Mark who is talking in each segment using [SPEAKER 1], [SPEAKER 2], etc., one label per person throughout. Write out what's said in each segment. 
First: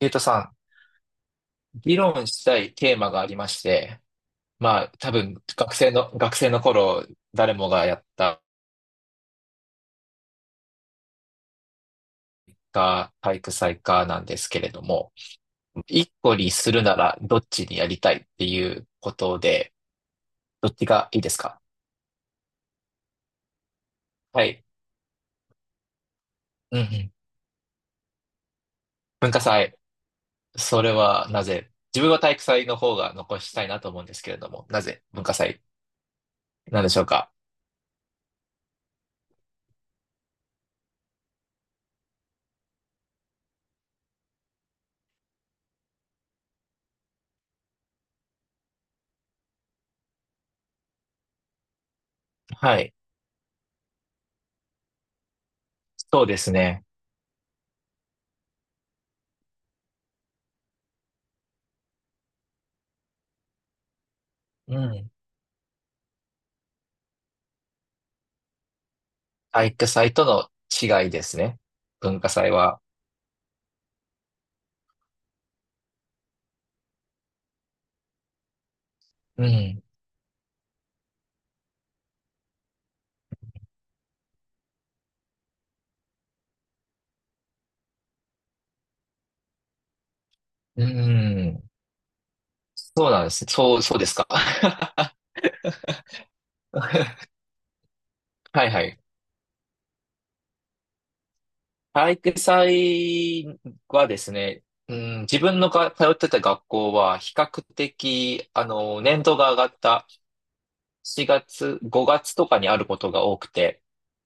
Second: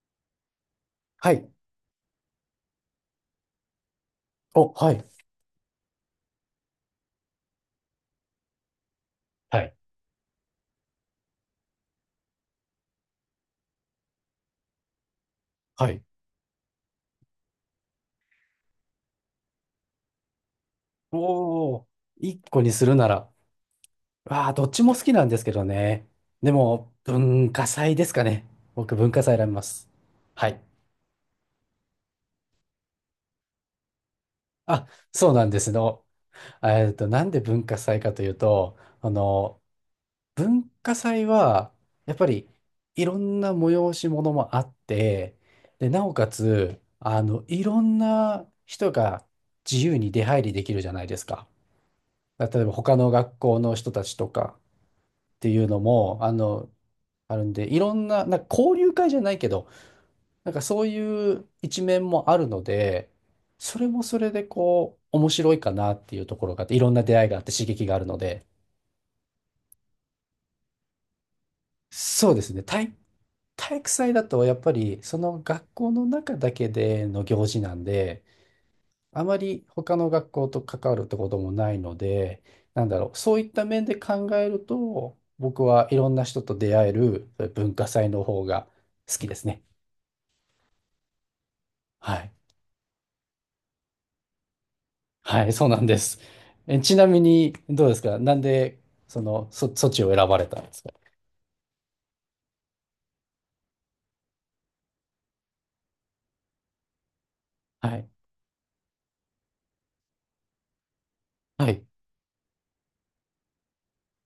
[SPEAKER 1] ゆうとさ
[SPEAKER 2] はい。
[SPEAKER 1] ん、議論したいテーマがありまして、
[SPEAKER 2] お、
[SPEAKER 1] まあ
[SPEAKER 2] はい。
[SPEAKER 1] 多分学生の頃誰もがやった
[SPEAKER 2] はい。
[SPEAKER 1] か体育祭かなんですけれども、
[SPEAKER 2] はい。
[SPEAKER 1] 一個にするならどっちにやりたいっていうことで、どっちがいいですか？
[SPEAKER 2] おお、一個にするなら、
[SPEAKER 1] は
[SPEAKER 2] ああ、ど
[SPEAKER 1] い。
[SPEAKER 2] っちも好きなんですけどね。で
[SPEAKER 1] うんう
[SPEAKER 2] も、
[SPEAKER 1] ん。
[SPEAKER 2] 文化祭ですかね。僕、文化
[SPEAKER 1] 文
[SPEAKER 2] 祭
[SPEAKER 1] 化
[SPEAKER 2] 選びま
[SPEAKER 1] 祭、
[SPEAKER 2] す。はい。
[SPEAKER 1] それはなぜ自分は体育祭の方が残したいなと思うんですけれども、な
[SPEAKER 2] あ、
[SPEAKER 1] ぜ文
[SPEAKER 2] そう
[SPEAKER 1] 化
[SPEAKER 2] なんで
[SPEAKER 1] 祭
[SPEAKER 2] すの。
[SPEAKER 1] なんでしょう
[SPEAKER 2] な
[SPEAKER 1] か？
[SPEAKER 2] んで文化祭かというと、文化祭は、やっぱり、いろんな催し物もあって、で、なおかつ、いろんな人が自由に出入りできるじゃないですか。例えば
[SPEAKER 1] はい。
[SPEAKER 2] 他の学校の人たちとかっていうのも、
[SPEAKER 1] そうですね。
[SPEAKER 2] あるんで、いろんな、なんか交流会じゃないけど、なんかそういう一面もあるので、それもそれで
[SPEAKER 1] う
[SPEAKER 2] こ
[SPEAKER 1] ん。
[SPEAKER 2] う、面白いかなっていうところがあって、いろんな出会いがあって刺激があるので、
[SPEAKER 1] 体育祭との違いですね。文化
[SPEAKER 2] そうです
[SPEAKER 1] 祭
[SPEAKER 2] ね。
[SPEAKER 1] は。
[SPEAKER 2] 体育祭だとやっぱりその学校の中だけでの行事なんで、あま
[SPEAKER 1] う
[SPEAKER 2] り
[SPEAKER 1] ん。
[SPEAKER 2] 他の学校と関わるってこともないので、なんだろう、そういった面で考えると、僕はいろんな人と出会えるそういう文化祭の方が好きですね。
[SPEAKER 1] うーん。
[SPEAKER 2] はい。
[SPEAKER 1] そうなんですね。そうですか。
[SPEAKER 2] はい、そうなんです。え、ちなみ
[SPEAKER 1] は
[SPEAKER 2] に、どうですかなん
[SPEAKER 1] い
[SPEAKER 2] で、
[SPEAKER 1] はい。
[SPEAKER 2] そっちを選ばれたんですか？
[SPEAKER 1] 体育祭はですね、うん、自分のが通ってた学校は比較
[SPEAKER 2] はい。
[SPEAKER 1] 的、年度が上がった4
[SPEAKER 2] は
[SPEAKER 1] 月、
[SPEAKER 2] い。
[SPEAKER 1] 5月とかにあることが多くて、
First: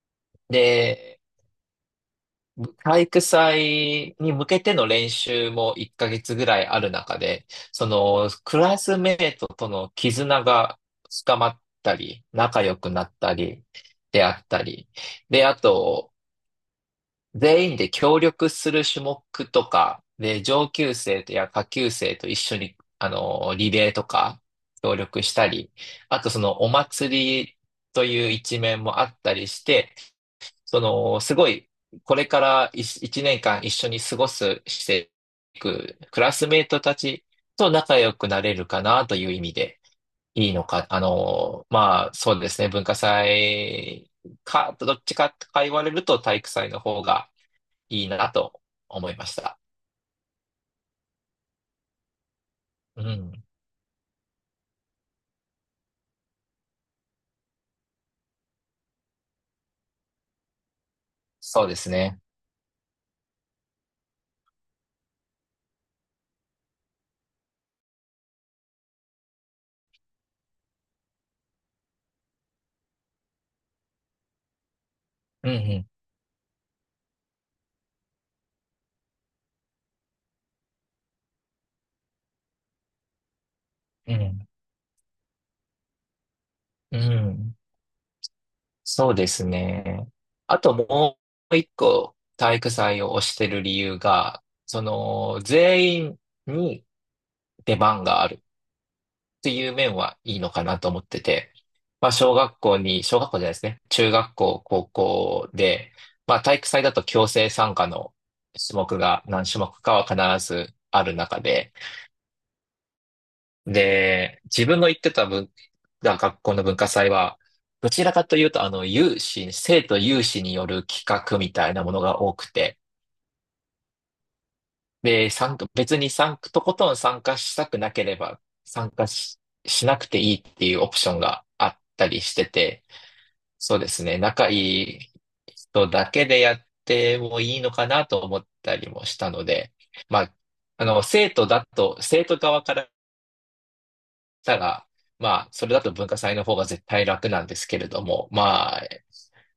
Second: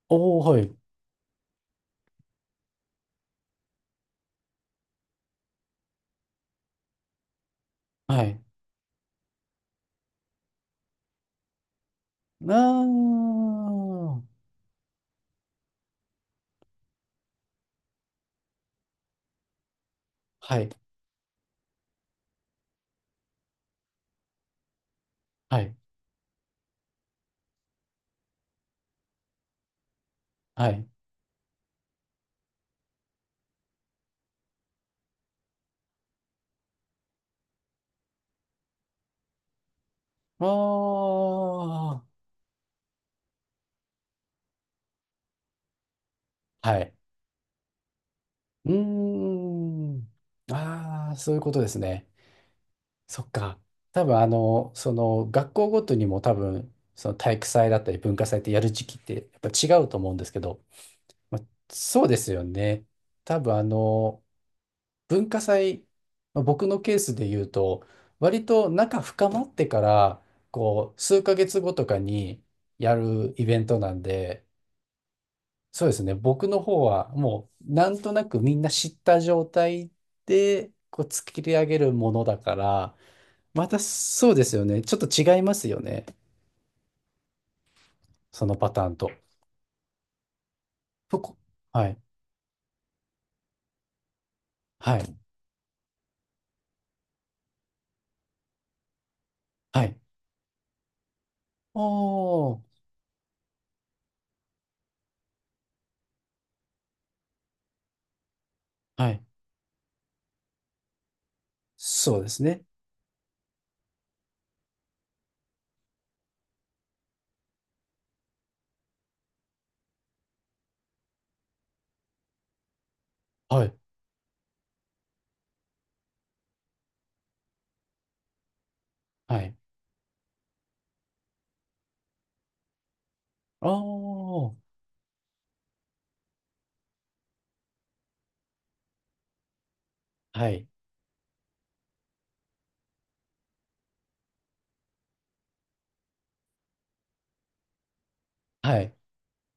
[SPEAKER 2] おー、はい。
[SPEAKER 1] で、体育祭に向けての練習も1ヶ月ぐらいある中で、そ
[SPEAKER 2] は
[SPEAKER 1] の
[SPEAKER 2] い。
[SPEAKER 1] クラスメートとの絆が深まったり、
[SPEAKER 2] あ
[SPEAKER 1] 仲良くなったり、
[SPEAKER 2] ー。
[SPEAKER 1] であったり、で、あと、全員で協力する種目とか、で、
[SPEAKER 2] は
[SPEAKER 1] 上
[SPEAKER 2] い。
[SPEAKER 1] 級生とや下級生と一緒に、リレーとか協力した
[SPEAKER 2] は
[SPEAKER 1] り、
[SPEAKER 2] い。
[SPEAKER 1] あとそのお祭りという一面もあったりして、
[SPEAKER 2] は
[SPEAKER 1] そ
[SPEAKER 2] い。
[SPEAKER 1] の、すごい、これから1年間一緒に過ごす、していく、クラスメートたちと仲良くなれるかなという意味で、
[SPEAKER 2] あ
[SPEAKER 1] いいのか、まあ、
[SPEAKER 2] ー。
[SPEAKER 1] そうですね、文化祭か、どっちかとか言われると体育祭の
[SPEAKER 2] はい。
[SPEAKER 1] 方がいいなと
[SPEAKER 2] う
[SPEAKER 1] 思いま
[SPEAKER 2] ー
[SPEAKER 1] した。
[SPEAKER 2] ん。ああ、そういうことですね。
[SPEAKER 1] う
[SPEAKER 2] そっ
[SPEAKER 1] ん、
[SPEAKER 2] か。多分その学校ごとにも多分、その体育祭だったり文化祭ってやる時期ってやっぱ違うと思うんですけど、
[SPEAKER 1] そうです
[SPEAKER 2] そうで
[SPEAKER 1] ね。
[SPEAKER 2] すよね。多分文化祭、まあ僕のケースで言うと、割と仲深まってから、こう、数ヶ月後とかにやるイベントなんで、
[SPEAKER 1] う
[SPEAKER 2] そ
[SPEAKER 1] ん、
[SPEAKER 2] うですね、僕の方はもう、なんとなくみんな知った状態で、こう、作り上げるものだから、また
[SPEAKER 1] う
[SPEAKER 2] そうで
[SPEAKER 1] ん、
[SPEAKER 2] すよね。ちょっと違いますよね。
[SPEAKER 1] うん、うん。
[SPEAKER 2] そのパターンと。
[SPEAKER 1] そうですね。あとも
[SPEAKER 2] そこ。
[SPEAKER 1] う一
[SPEAKER 2] はい。
[SPEAKER 1] 個体育祭を推してる理由が、そ
[SPEAKER 2] はい。
[SPEAKER 1] の全員に出番があるっていう
[SPEAKER 2] は
[SPEAKER 1] 面
[SPEAKER 2] い。
[SPEAKER 1] はいいのかなと思ってて、まあ小
[SPEAKER 2] お
[SPEAKER 1] 学校
[SPEAKER 2] ー。
[SPEAKER 1] に、小学校じゃないですね。中学校、高校で、まあ体育祭だと強制参加の種目
[SPEAKER 2] はい。
[SPEAKER 1] が何種目かは必ずある中で、
[SPEAKER 2] そうですね。
[SPEAKER 1] で、自分の行ってたが学校の文化祭は、どちらかというと、生徒有志による企画みたいなものが多くて、
[SPEAKER 2] はい。
[SPEAKER 1] で、別に参加、とことん参加したくなければ、参加し、
[SPEAKER 2] はい。
[SPEAKER 1] しなくていいっていうオプションがあったりしてて、そうですね、
[SPEAKER 2] お
[SPEAKER 1] 仲
[SPEAKER 2] ー。
[SPEAKER 1] いい人だけでやってもいいのかなと思ったりもしたので、まあ、
[SPEAKER 2] はい。
[SPEAKER 1] 生徒側からたが、まあ、それだと文化祭の方が絶対楽なんですけれども、ま
[SPEAKER 2] は
[SPEAKER 1] あ、
[SPEAKER 2] い。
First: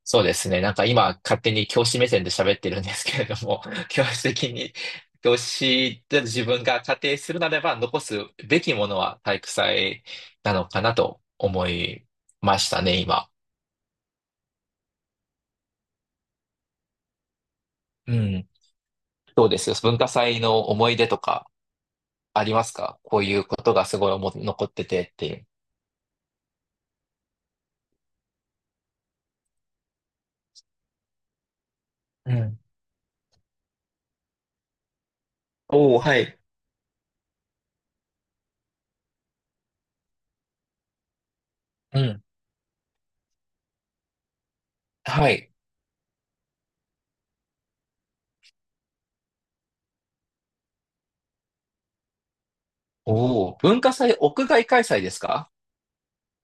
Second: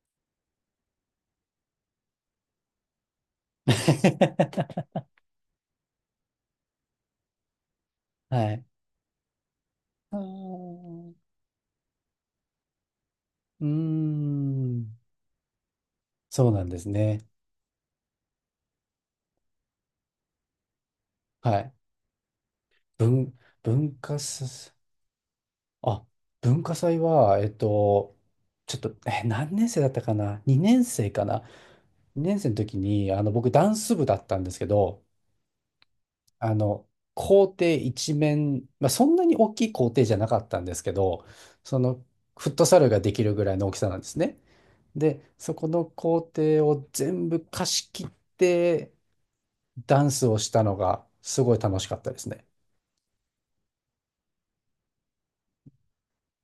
[SPEAKER 1] そうですね。なんか今、勝手に教師目線で喋ってるんですけれども、教師的に、教師で自分が仮定するならば、残す
[SPEAKER 2] は
[SPEAKER 1] べ
[SPEAKER 2] い。
[SPEAKER 1] きものは体育祭
[SPEAKER 2] あ
[SPEAKER 1] なのかな
[SPEAKER 2] ー
[SPEAKER 1] と思いましたね、今。
[SPEAKER 2] うーん。そうなんですね。
[SPEAKER 1] うん。どうですよ。文化祭の思い出とか
[SPEAKER 2] はい。
[SPEAKER 1] ありますか？こう
[SPEAKER 2] 文、
[SPEAKER 1] いうことが
[SPEAKER 2] 文
[SPEAKER 1] すごい
[SPEAKER 2] 化
[SPEAKER 1] 思残
[SPEAKER 2] 祭、
[SPEAKER 1] っててっていう。
[SPEAKER 2] あ、文化祭は、ちょっと、え、何年生だったかな？ 2 年生かな？ 2
[SPEAKER 1] う
[SPEAKER 2] 年生の
[SPEAKER 1] ん。
[SPEAKER 2] 時に、僕、ダンス部だったんですけど、
[SPEAKER 1] おお、はい。
[SPEAKER 2] あの、校庭一面、まあ、そんなに大きい校庭じゃなかったんですけど、そ
[SPEAKER 1] う
[SPEAKER 2] の
[SPEAKER 1] ん。
[SPEAKER 2] フットサルができるぐらいの大きさなんですね。で、
[SPEAKER 1] はい。
[SPEAKER 2] そこの校庭を全部貸し切ってダンスをしたのがすごい楽しかったですね。
[SPEAKER 1] おお、文化祭、屋外開催ですか？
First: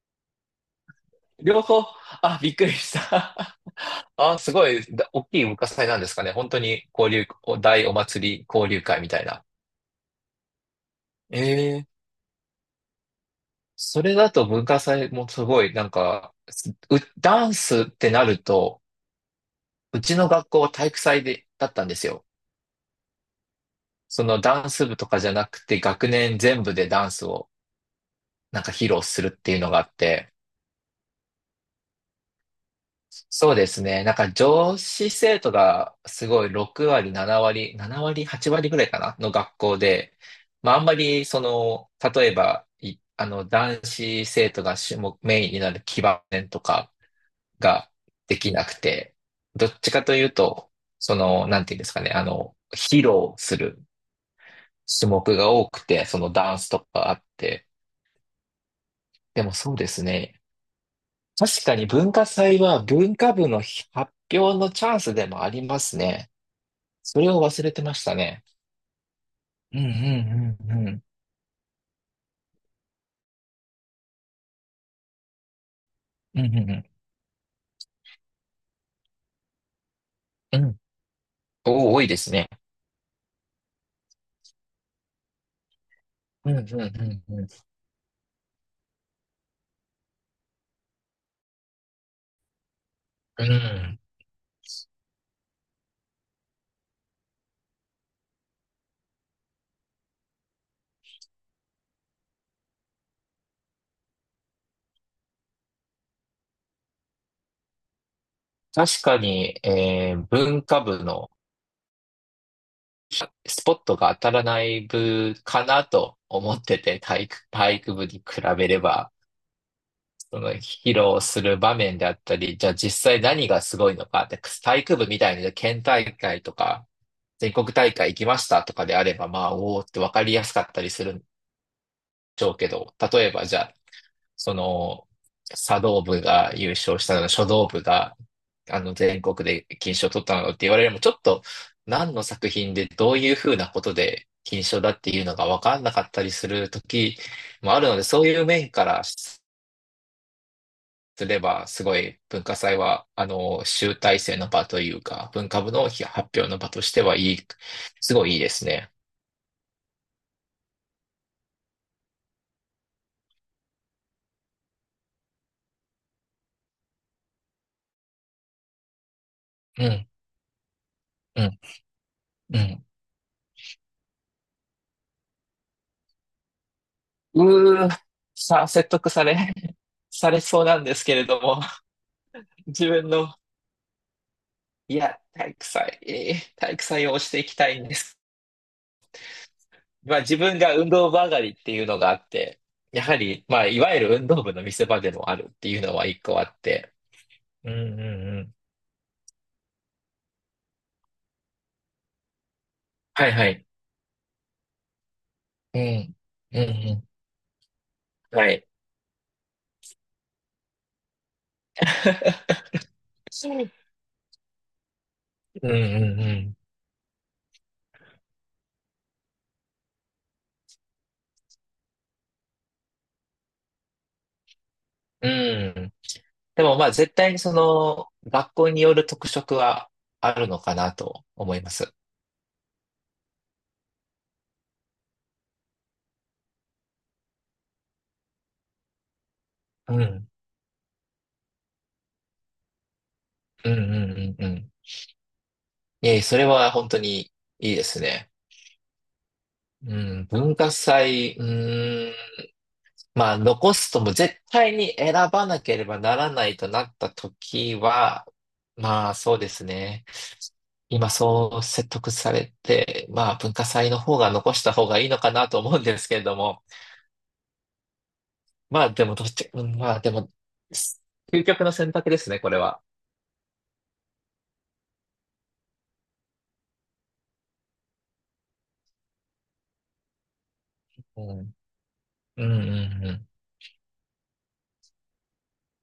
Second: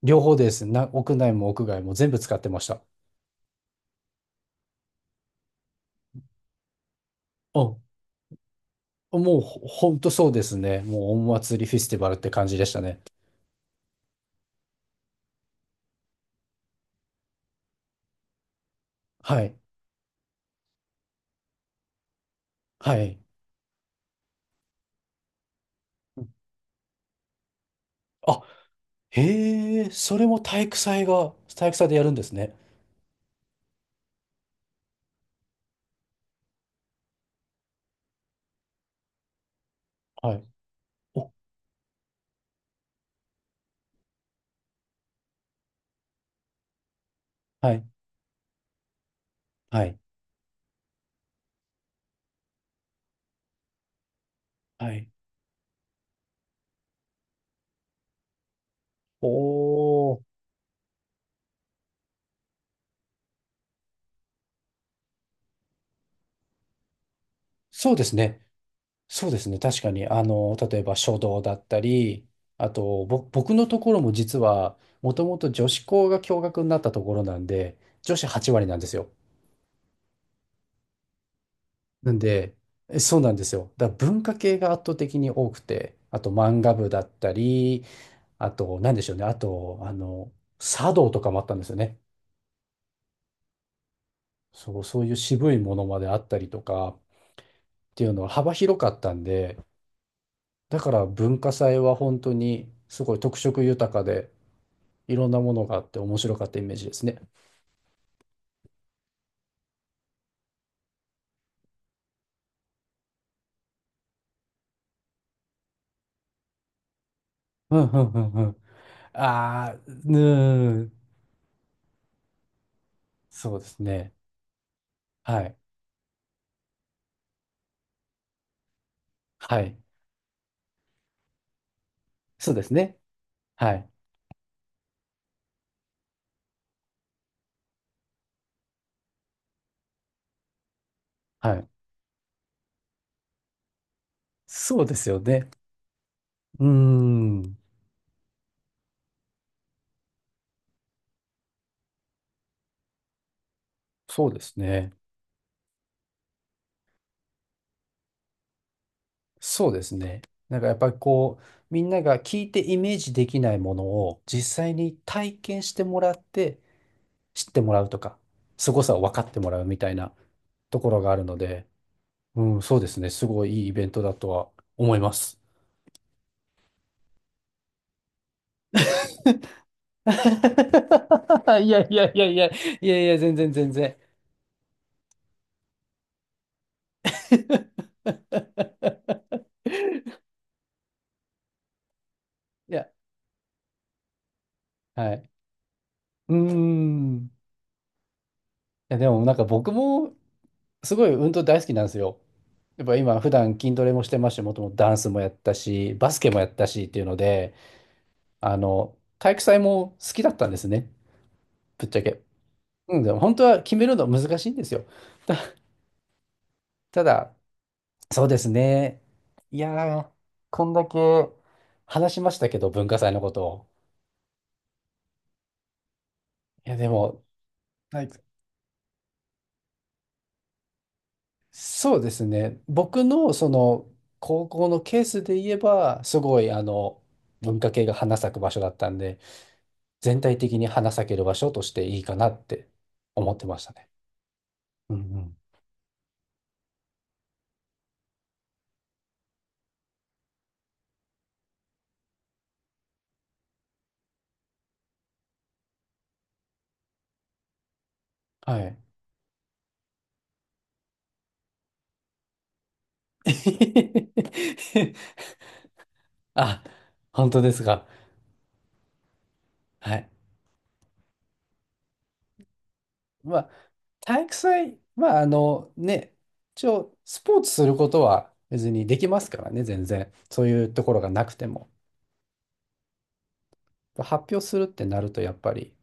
[SPEAKER 2] 両方です。屋内も
[SPEAKER 1] 両
[SPEAKER 2] 屋外
[SPEAKER 1] 方、
[SPEAKER 2] も全部 使っ
[SPEAKER 1] あ、
[SPEAKER 2] て
[SPEAKER 1] びっ
[SPEAKER 2] ま
[SPEAKER 1] く
[SPEAKER 2] し
[SPEAKER 1] り
[SPEAKER 2] た。
[SPEAKER 1] した。あ、すごい、大きい文化祭なんですかね。本当に交流、
[SPEAKER 2] うん。
[SPEAKER 1] お祭り交流会みたい
[SPEAKER 2] もう
[SPEAKER 1] な。
[SPEAKER 2] ほほんとそうですね。もうお
[SPEAKER 1] え
[SPEAKER 2] 祭りフェス
[SPEAKER 1] え、
[SPEAKER 2] ティバルって感じでしたね。
[SPEAKER 1] それだと文化祭もすごい、なんか、ダンスってなると、
[SPEAKER 2] はい。
[SPEAKER 1] うちの学校は体育祭で、だったんですよ。
[SPEAKER 2] はい。
[SPEAKER 1] そのダンス部とかじゃなくて、学年全部でダンスを
[SPEAKER 2] あ、
[SPEAKER 1] なんか披露するっていうのが
[SPEAKER 2] へ
[SPEAKER 1] あ
[SPEAKER 2] え、
[SPEAKER 1] っ
[SPEAKER 2] それ
[SPEAKER 1] て、
[SPEAKER 2] も体育祭でやるんですね。
[SPEAKER 1] そうですね。なんか女子生徒がすごい6割、7割、7割、8割ぐらいかなの学校で、
[SPEAKER 2] はい。
[SPEAKER 1] まああんまりその、例えば、いあの男子生徒がメインになる基盤とか
[SPEAKER 2] はい、
[SPEAKER 1] ができなくて、どっ
[SPEAKER 2] は
[SPEAKER 1] ち
[SPEAKER 2] い、
[SPEAKER 1] かというと、その、なんていうんですかね、披露する
[SPEAKER 2] はい。
[SPEAKER 1] 種目が多くて、そのダンスとかあって、でもそうです
[SPEAKER 2] おー、
[SPEAKER 1] ね。確かに文化祭は文化部の発表のチャンスでもありますね。それを忘れてま
[SPEAKER 2] そうで
[SPEAKER 1] した
[SPEAKER 2] す
[SPEAKER 1] ね。
[SPEAKER 2] ね。そうですね。
[SPEAKER 1] う
[SPEAKER 2] 確
[SPEAKER 1] ん
[SPEAKER 2] かに、
[SPEAKER 1] うんう
[SPEAKER 2] 例え
[SPEAKER 1] んう
[SPEAKER 2] ば
[SPEAKER 1] ん。
[SPEAKER 2] 書道だったり、あと、僕のところも実は、もともと女子校が共
[SPEAKER 1] うん
[SPEAKER 2] 学
[SPEAKER 1] う
[SPEAKER 2] に
[SPEAKER 1] ん
[SPEAKER 2] なっ
[SPEAKER 1] う
[SPEAKER 2] たところなんで、女子8割なんですよ。
[SPEAKER 1] ん。うん。お、多い
[SPEAKER 2] な
[SPEAKER 1] で
[SPEAKER 2] ん
[SPEAKER 1] すね。
[SPEAKER 2] で、えそうなんですよ。だから文化系が圧倒的に多くて、あと
[SPEAKER 1] うん
[SPEAKER 2] 漫
[SPEAKER 1] うん
[SPEAKER 2] 画部だっ
[SPEAKER 1] う
[SPEAKER 2] た
[SPEAKER 1] んうん。
[SPEAKER 2] り、あと、なんでしょうね。あと、茶道とかもあったんですよね。
[SPEAKER 1] うん、
[SPEAKER 2] そういう渋いものまであったりとかっていうのは幅広かったんで、だから文化祭は本当にすごい特色豊かでいろんなものがあって面白かったイメージですね。
[SPEAKER 1] 確かに、文化部のスポットが当たらない部かなと思ってて、体
[SPEAKER 2] うん
[SPEAKER 1] 育
[SPEAKER 2] う
[SPEAKER 1] 部
[SPEAKER 2] ん
[SPEAKER 1] に
[SPEAKER 2] う
[SPEAKER 1] 比
[SPEAKER 2] んうん。
[SPEAKER 1] べれば、
[SPEAKER 2] ああ、
[SPEAKER 1] その
[SPEAKER 2] うん、
[SPEAKER 1] 披露する場面であったり、じゃあ実際何
[SPEAKER 2] そう
[SPEAKER 1] が
[SPEAKER 2] で
[SPEAKER 1] す
[SPEAKER 2] す
[SPEAKER 1] ごいの
[SPEAKER 2] ね。
[SPEAKER 1] か、で体育部みた
[SPEAKER 2] は
[SPEAKER 1] いに
[SPEAKER 2] い。
[SPEAKER 1] 県大会とか、全国大会行きましたとかであれば、まあ、
[SPEAKER 2] は
[SPEAKER 1] お
[SPEAKER 2] い。
[SPEAKER 1] おって分かりやすかったりするんでし
[SPEAKER 2] そ
[SPEAKER 1] ょ
[SPEAKER 2] う
[SPEAKER 1] う
[SPEAKER 2] で
[SPEAKER 1] け
[SPEAKER 2] す
[SPEAKER 1] ど、
[SPEAKER 2] ね。
[SPEAKER 1] 例えばじゃあ、
[SPEAKER 2] はい。
[SPEAKER 1] その、茶道部が優勝したの、書道部が、全国で金賞を取ったのって言われるのも、ちょっと、
[SPEAKER 2] はい。
[SPEAKER 1] 何の作品でどういうふうなことで金賞
[SPEAKER 2] そう
[SPEAKER 1] だ
[SPEAKER 2] で
[SPEAKER 1] っ
[SPEAKER 2] す
[SPEAKER 1] て
[SPEAKER 2] よ
[SPEAKER 1] いうのが
[SPEAKER 2] ね。
[SPEAKER 1] 分かんなかったりす
[SPEAKER 2] うー
[SPEAKER 1] る時
[SPEAKER 2] ん。
[SPEAKER 1] もあるので、そういう面からすれば、すごい文化祭は、集大
[SPEAKER 2] そう
[SPEAKER 1] 成
[SPEAKER 2] で
[SPEAKER 1] の
[SPEAKER 2] す
[SPEAKER 1] 場と
[SPEAKER 2] ね。
[SPEAKER 1] いうか、文化部の発表の場としてはすごいいいですね。
[SPEAKER 2] そうですね。なんかやっぱりこう、みんなが聞いてイメージできないものを実際に体験してもらって知ってもらうとか、凄さを分かってもらうみ
[SPEAKER 1] う
[SPEAKER 2] たい
[SPEAKER 1] ん、
[SPEAKER 2] なところがあるの
[SPEAKER 1] うん、
[SPEAKER 2] で、う
[SPEAKER 1] う
[SPEAKER 2] ん、そう
[SPEAKER 1] ん。
[SPEAKER 2] ですね。すごいいいイベントだとは思います。
[SPEAKER 1] うー、説得され、されそうな
[SPEAKER 2] い
[SPEAKER 1] んですけれど
[SPEAKER 2] や
[SPEAKER 1] も。
[SPEAKER 2] いやいやいや、い
[SPEAKER 1] 自
[SPEAKER 2] やい
[SPEAKER 1] 分
[SPEAKER 2] や、
[SPEAKER 1] の、
[SPEAKER 2] 全然全然。
[SPEAKER 1] いや、体育祭、体育祭を推していきたいんです。まあ自分が運動部上がりっていうのがあって、
[SPEAKER 2] いや、
[SPEAKER 1] やはり、まあいわゆる運動部の見せ場で
[SPEAKER 2] はい。
[SPEAKER 1] もあるっていうのは一
[SPEAKER 2] うー
[SPEAKER 1] 個あって。
[SPEAKER 2] ん。い
[SPEAKER 1] うんうんうん。
[SPEAKER 2] や、でもなんか僕もすごい運動大好きなんですよ。やっぱ今
[SPEAKER 1] は
[SPEAKER 2] 普
[SPEAKER 1] いは
[SPEAKER 2] 段
[SPEAKER 1] い。
[SPEAKER 2] 筋トレもしてますし、もともとダンスもやった
[SPEAKER 1] う
[SPEAKER 2] し、バ
[SPEAKER 1] ん。
[SPEAKER 2] スケもやっ
[SPEAKER 1] うん
[SPEAKER 2] たしってい
[SPEAKER 1] う
[SPEAKER 2] うので、
[SPEAKER 1] ん。はい。
[SPEAKER 2] 体育祭も好きだったんですね。ぶっちゃけ。うん、でも本当は決めるの難しいんですよ。
[SPEAKER 1] うんうん
[SPEAKER 2] ただ、そうですね。いやー、こんだけ話しましたけど、文化祭のことを。
[SPEAKER 1] うん。うん。で
[SPEAKER 2] いや、
[SPEAKER 1] もま
[SPEAKER 2] で
[SPEAKER 1] あ絶
[SPEAKER 2] も、
[SPEAKER 1] 対にそ
[SPEAKER 2] は
[SPEAKER 1] の
[SPEAKER 2] い。
[SPEAKER 1] 学校による特色はあるのかなと思います。
[SPEAKER 2] そうですね。僕のその高校のケースで言えば、すごい文化系が花咲く場所だったんで、
[SPEAKER 1] う
[SPEAKER 2] 全
[SPEAKER 1] ん。
[SPEAKER 2] 体的に花咲ける場所としていいかなって思ってまし
[SPEAKER 1] う
[SPEAKER 2] た
[SPEAKER 1] んう
[SPEAKER 2] ね。
[SPEAKER 1] んうんうん。
[SPEAKER 2] うんうん。
[SPEAKER 1] いえ、それは本当にいいですね。うん、文化祭、うーん、まあ残すとも絶対に選ばなければならないとなった時は、
[SPEAKER 2] はい。
[SPEAKER 1] まあそうですね。今そう説得されて、まあ文化祭の方が残した方がいいの かなと思うんですけれど
[SPEAKER 2] あ、
[SPEAKER 1] も、
[SPEAKER 2] 本当ですか。
[SPEAKER 1] まあでもどっち、うん、
[SPEAKER 2] は
[SPEAKER 1] まあ
[SPEAKER 2] い。
[SPEAKER 1] でも、究極の選択ですね、これは。
[SPEAKER 2] まあ、体育祭、まあ、あのね、一応、スポーツすることは別にできますからね、全然。そういうところが
[SPEAKER 1] う
[SPEAKER 2] なくて
[SPEAKER 1] ん、
[SPEAKER 2] も。
[SPEAKER 1] うん、うん、うん。
[SPEAKER 2] 発表するってなると、やっぱり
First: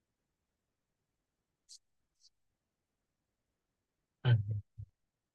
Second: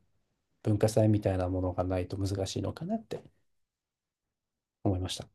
[SPEAKER 2] 文化祭みたいなものがないと難しいのかなって
[SPEAKER 1] うん
[SPEAKER 2] 思いました。